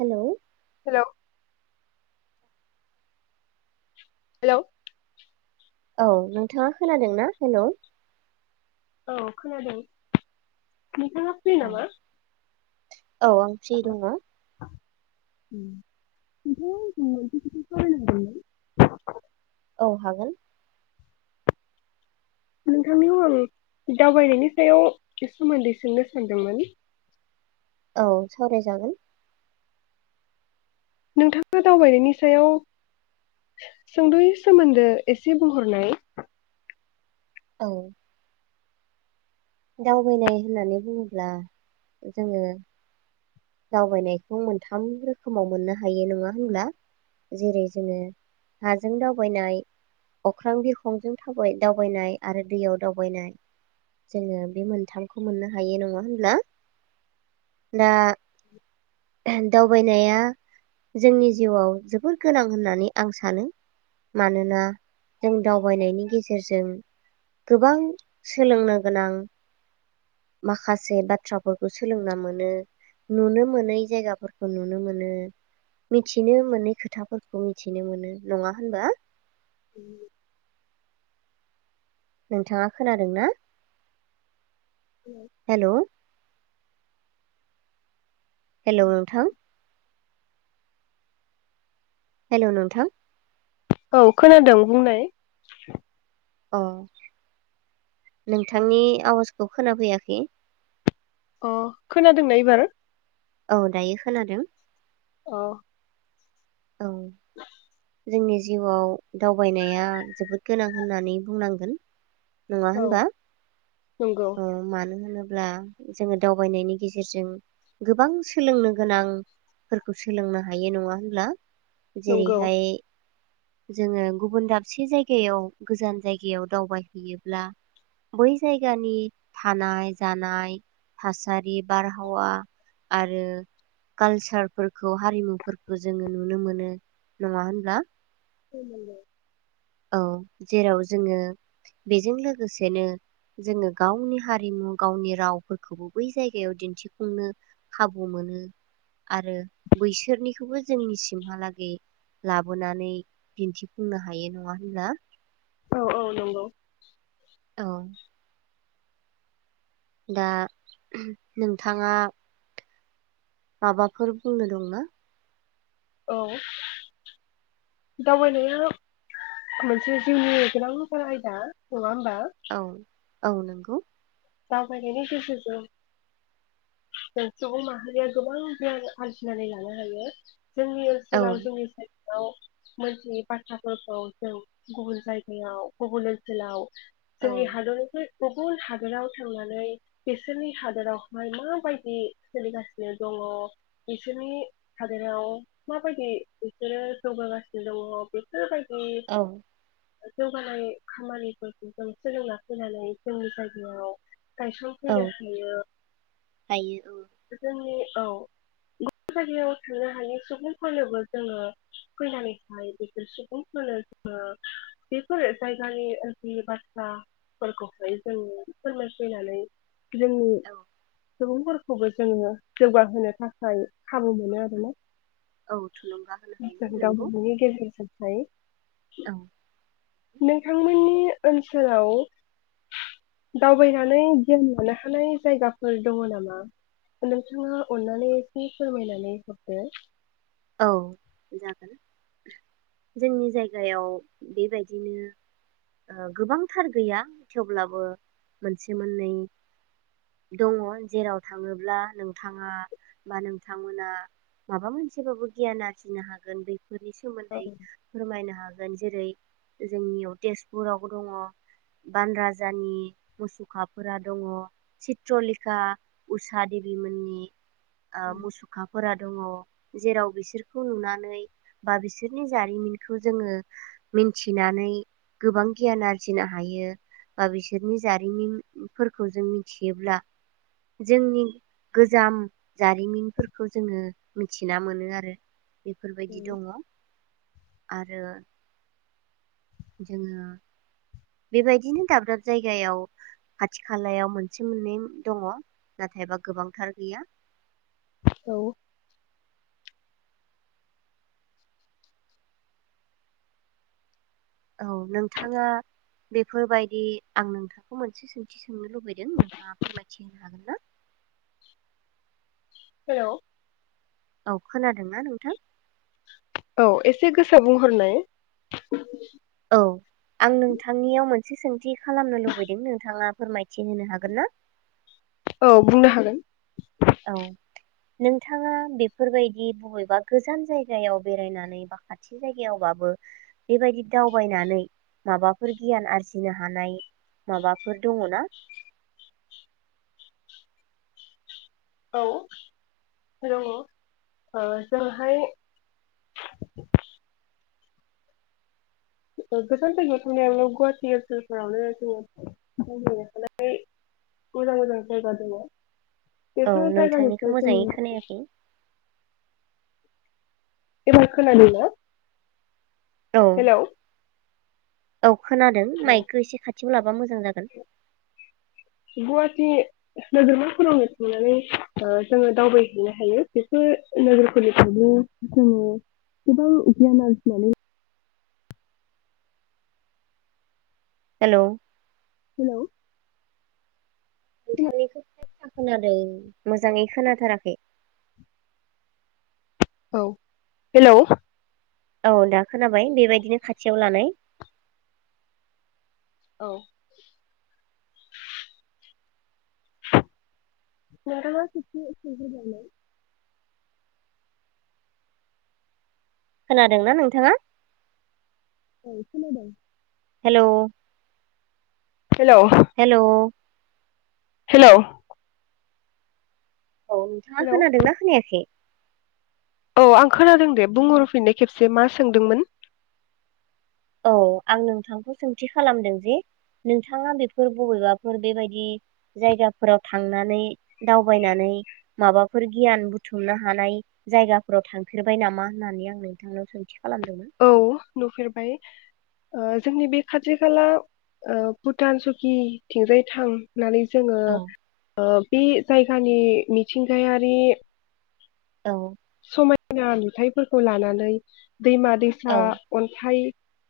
हेल हेल हेल औ नोंथाङा खोनादोंना हेलौ औ खोनादों नोंथाङा फ्रि औ नामा? औ आं फ्रि दङ [unintelligible] औ हागोन नोंथांनियाव आं दावबायनायनि सायाव सोमोन्दै सोंनो सानदोंमोन औ सावरायजागोन नोंथाङा दावबायनायनि सायाव सोंदयै सोमोन्दो एसे बुंहरनाय औ दावबायनाय होननानै बुङोब्ला जोङो दावबायनायखौ मोनथाम रोखोमाव मोननो हायो नङा होनब्ला जेरै जोङो हाजों दावबायनाय अख्रां बिरखंजों दावबायनाय आरो दैयाव दावबायनाय जोङो बे मोनथामखौ मोननो हायो नङा होनब्ला दा दावबायनाया जोंनि जिउआव जोबोर गोनां होननानै आं सानो मानोना जों दावबायनायनि गेजेरजों गोबां सोलोंनो गोनां माखासे बाथ्राफोरखौ सोलोंना मोनो नुनो मोनै जायगाफोरखौ नुनो मोनो मिथिनो मोनै खोथाफोरखौ मिथिनो मोनो नङा होनबा उ नोंथाङा खोनादों ना हेल हेल नोंथां हेल नोथां औ खोनादों बुंनाय अ नोंथांनि आवाजखौ खोनाफैयाखै अ खोनादोंना एबार औ दायो खोनादों औ औ जोंनि जिउआव दावबायनाया जोबोद गोनां होननानै बुंनांगोन नङा औ होनबा नंगौ अ मानो होनोब्ला अब्ला जोङो दावबायनायनि गेजेरजों गोबां सोलोंनो गोनांफोरखौ सोलोंनो हायो नङा होनब्ला नंगौ जेरैहाय जोङो गुबुन दाबसे जायगायाव गोजान जायगायाव दावबायहैयोब्ला बै जायगानि थानाय जानाय थासारि बारहावा आरो कालसारफोर खौ हारिमुफोरखौ जोङो नुनो नुनो मोनो नङा होनब्ला ओ नंगौ औ जेराव जोङो बेजों लोगोसेनो जोङो गावनि हारिमु गावनि रावफोरखौबो बै जायगायाव दिन्थिफुंनो खाबु मोनो आरो बैसोरनिखौबो जोंनिसिमहालागै लाबोनानै दिन्थिफुंनो हायो नङा बिना औ औ नंगौ औ दा नोंथाङा माबाफोर बुंनो दंना? औ दावबायनाया मोनसे जिउनि गोनांथार आयदा नङा होम बा औ औ नंगौ दावबायनायनि गेजेरजों जों सुबुं माहारिया गोबां गियान आरजिनानै लानो हायो जोंनि औ ओनसोलाव जोंनि मोनथियै बाथ्राफोरखौ जों गुबुन जायगायाव गुबुन ओनसोलाव औ जोंनि हादरफोर गुबुन हादराव थांनानै बिसोरनि हादोरावहाय माबायदि सोलिगासिनो दङ, बिसोरनि हादोराव माबायदि बिसोरो जौगागासिनो दङ बेफोरबायदि औ जौगानाय खामानिफोरखौ जों सोलोंना फैनानै जोंनि जायगायाव औ गायसंफैनो हायो हायो औ जोंनि औ गुबुन जायगायाव थांनो हायि सुबुंफोरनोबो जोङो फैनानैहाय बेफोर सुबुंफोरनो जोङो बेफोर जायगानि ओनसोलनि बाथ्राफोरखौहाय जों फोरमाय फैनानै जोंनि औ सुबुंफोरखौबो जोङो जौगाहोनो थाखाय खाबु मोनो आरोना औ थुलुंगा होनो हायो नोंगौ हायो औ नोंथांमोननि ओनसोलाव दावबायनानै गियान लानो हानाय जायगाफोर दङ नामा? नोंथाङा अन्नानै एसे फोरमायनानै हरदो। औ जागोन जोंनि जायगायाव बेबायदिनो ओ गोबांथार गैया थेवब्लाबो मोनसे मोननै दङ जेराव थाङोब्ला नोंथाङा बा नोंथांमोना माबा मोन सेबाबो गियान आरजिनो हागोन बै फोरनि सोमोन्दै हरदो फोरमायनो हागोन जेरै जोंनियाव तेजपुरावबो दङ' बान राजानि मुसुखाफोरा दङ' चित्रलिखा उषा देबिमोननि ओ मुसुखाफोरा दङ'। जेराव बिसोरखौ नुनानै बा बिसोरनि जारिमिनखौ जोङो मिनथिनानै गोबां गियान आरजिनो हायो बा बिसोरनि जारिमिनफोरखौ जों मिथियोब्ला जोंनि गोजाम जारिमिनफोरखौ जोङो मिनथिना मोनो आरो। बे फोरबायदि दङ'। आरो जोङो बेबायदिनो दाब दाब जायगायाव खाथि खालायाव मोनसे मोननै दङ' नाथायबा गोबांथार गैया। औ औ नोंथाङा बेफोरबायदि आं नोंथांखौ मोनसे सोंथि सोंनो लुबैदों। नोंथाङा फोरमायथि होनो हागोन ना? हेलौ औ खोनादोंना नोंथां? औ एसे गोसो बुंहरनाय। औ आं नोंथांनियाव मोनसे सोंथि खालामनो लुबैदों नोंथाङा फोरमायथि होनो हागोन ना? औ बुंनो हागोन। औ नोंथाङा बेफोरबायदि बबेबा गोजान जायगायाव बेरायनानै बा खाथि जायगायावबाबो बेबायदि दावबायनानै माबाफोर गियान आरजिनो हानाय माबाफोर दङ ना? औ दङ ओ जोंहाय ओ गोजान जायगायाव थानायांनायाव गुवाहाटि ओनसोलफोरावनो जोङो बुंनो हानाय मोजां मोजां जायगा दङ। औ बेफोर जायगानि नोंथांनिखौ सायाव मोजाङै जों खोनायाखै। एबार खोनादों ना? औ हेलौ औ खोनादों औ माइकखो एसे खाथ थियाव लाबा मो गुवाहाटि नोगोरमाफोरावनो थांनानै ओ जोङो दावबायहैनो हायो बेफोर नोगोरफोरनिफ्रायनो जोङो गोबां गियान आरजिनानै हेलौ हेलौ [unintelligible] खोनादों मोजाङै खोनाथाराखै। औ हेलौ औ दा खोनाबाय बेबायदिनो खाथियाव लानाय। औ। [unintelligible] खोनादोंना नोंथाङा? औ खोनदों। हेलौ हेल' हेल' हेलौ औ नोंथाङा हेलौ खोनादोंना खोनायाखै औ आं खोनादों दे बुंहरफिननो खेबसे मा सोंदोंमोन औ आं नोंथांखौ सोंथि खालामदों जे नोंथाङा बेफोर बबेबाफोर बेबायदि जायगाफोराव थांनानै दावबायनानै माबाफोर गियान बुथुमनो हानाय जायगाफोराव थांफेरबाय नामा होननानै आं नोंथांनाव सों औ नुफेरबाय जोंनि बे खाथि खाला भुटान सकिथिंजाय थां नानै जोङो औ बे जायगानि मिथिंगायारि औ समायना नुथायाइफोरखौ लानानै दैमा दैसा औ अन्थाइ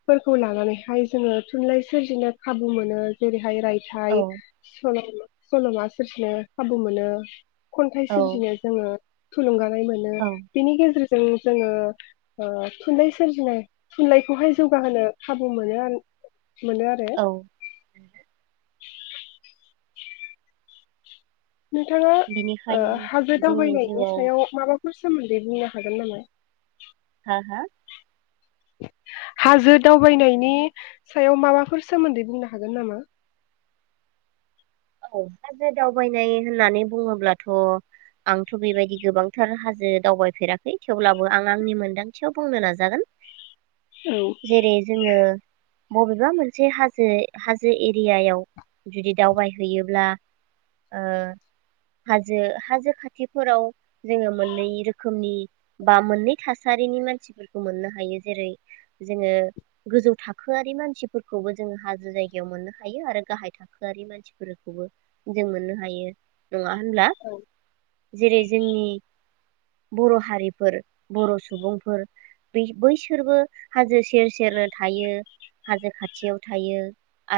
फोरखौ लानानैहाय जोङो थुनलाइ सोरजिनो खाबु मोनो जेरै हाय रायथाइ औ [unintelligible] सल'मा सोरफनो खाबु मोनो खन्थाइ सोरजिनो जोङो थुलुंगानाय मोन औ बिनि गेजेर जों जोङो थुनलाइ सोरजिनाय थुनलाइखौहाय जौगाहोनो खाबु मोनो आरो मोनो आरो औ नोंथाङा बिनिखायनो हाजो जोंनि दावबायनायनि जिउआव सायाव माबा मा सोमोन्दै बुंनो हागोन नामा हा हा हाजो दावबायनायनि सायाव माबाफोर सोमोन्दै बुंनो हागोन नामा? औ हाजो दावबायनाय होननानै बुङोब्लाथ' आंथ' बेबायदि गोबांथार हाजो दावबायफेराखै थेवब्लाबो आं आंनि मोनदांथियाव बुंनो नाजागोन। औ जेरै जोङो बबेबा मोनसे हाजो हाजो एरियायाव जुदि दावबाय हैयोब्ला हाजो हाजो खाथिफोराव जोङो मोननै रोखोमनि बा मोननै थासारिनि मानसिफोरखौ मोननो हायो जेरै जोङो गोजौ थाखोआरि मानसिफोरखौबो जोङो हाजो जायगायाव मोननो हायो आरो गाहाय थाखोआरि मानसि फोरखौबो जों मोननो हायो नङा होनब्ला जेरै जोंनि बर' हारिफोर बर' सुबुंफोर बैसोरबो हाजो सेर सेरनो थायो हाजो खाथियाव थायो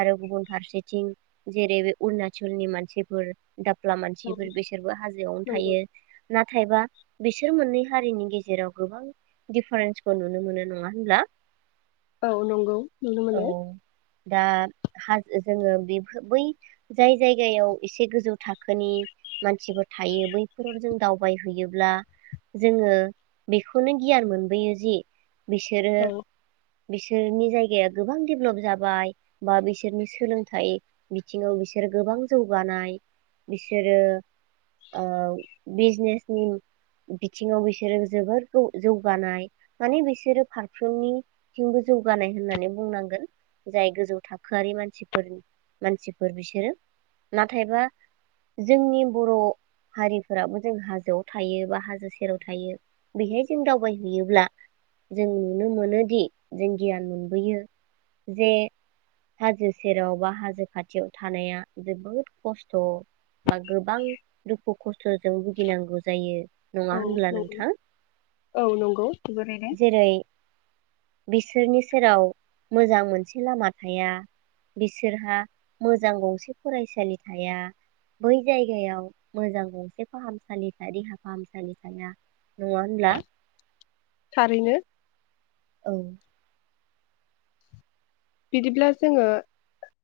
आरो गुबुन फारसेथिं जेरै अरुणचलनि मानसिफोर दाफ्ला औ मानसिफोर बिसोरबो हाजोआवनो औ नंगौ थायो नाथाय नाथायबा बिसोर मोननै हारिनि गेजेराव गोबां दिफारेन्सखौ नुनो मोनो नङा होनब्ला औ नंगौ नुनो मोनो औ दा हाजो जोङो बे बै जाय जायगायाव एसे गोजौ थाखोनि मानसिफोर थायो बैफोराव जों दावबायहैयोब्ला जोङो बेखौनो गियान मोनबोयो जे बिसोरो औ बिसोरनि जायगाया गोबां डेभेलप जाबाय बा बिसोरनि सोलोंथाइ बिथिङाव बिसोर बिसोर गोबां जौगानाय बिसोरो बिजनेसनि बिथिङाव बिसोरो जोबोर जौगानाय माने बिसोरो फारफ्रोमनिथिंबो जौगानाय होननानै बुंनांगोन जाय गोजौ थाखोआरि मानसिफोरनि मानसिफोर बिसोर बिसोरो नाथायबा जोंनि बर' हारिफोराबो जों हाजोआव थायो बा हाजो सेराव थायो बेहाय जों दावबायहैयोब्ला जों नुनो मोनोदि जों गियान मोनबोयो जे हाजो सेराव बा हाजो खाथियाव। थानाया जोबोद खस्थ' बा गोबां दुखु खस्थ' खसथजों भुगिनांगौ जायो नङा औ होनब्ला नंगौ नोंथां औ नंगौ जोबोरैनो जेरै बिसोरनि सेराव मोजां मोनसे लामा थाया बिसोरहा मोजां गंसे फरायसालि थाया बै जायगायाव मोजां गंसे फाहामसालिफ देहा फाहामसालि थाया नङा होनब्ला थारैनो औ बिदिब्ला जोङो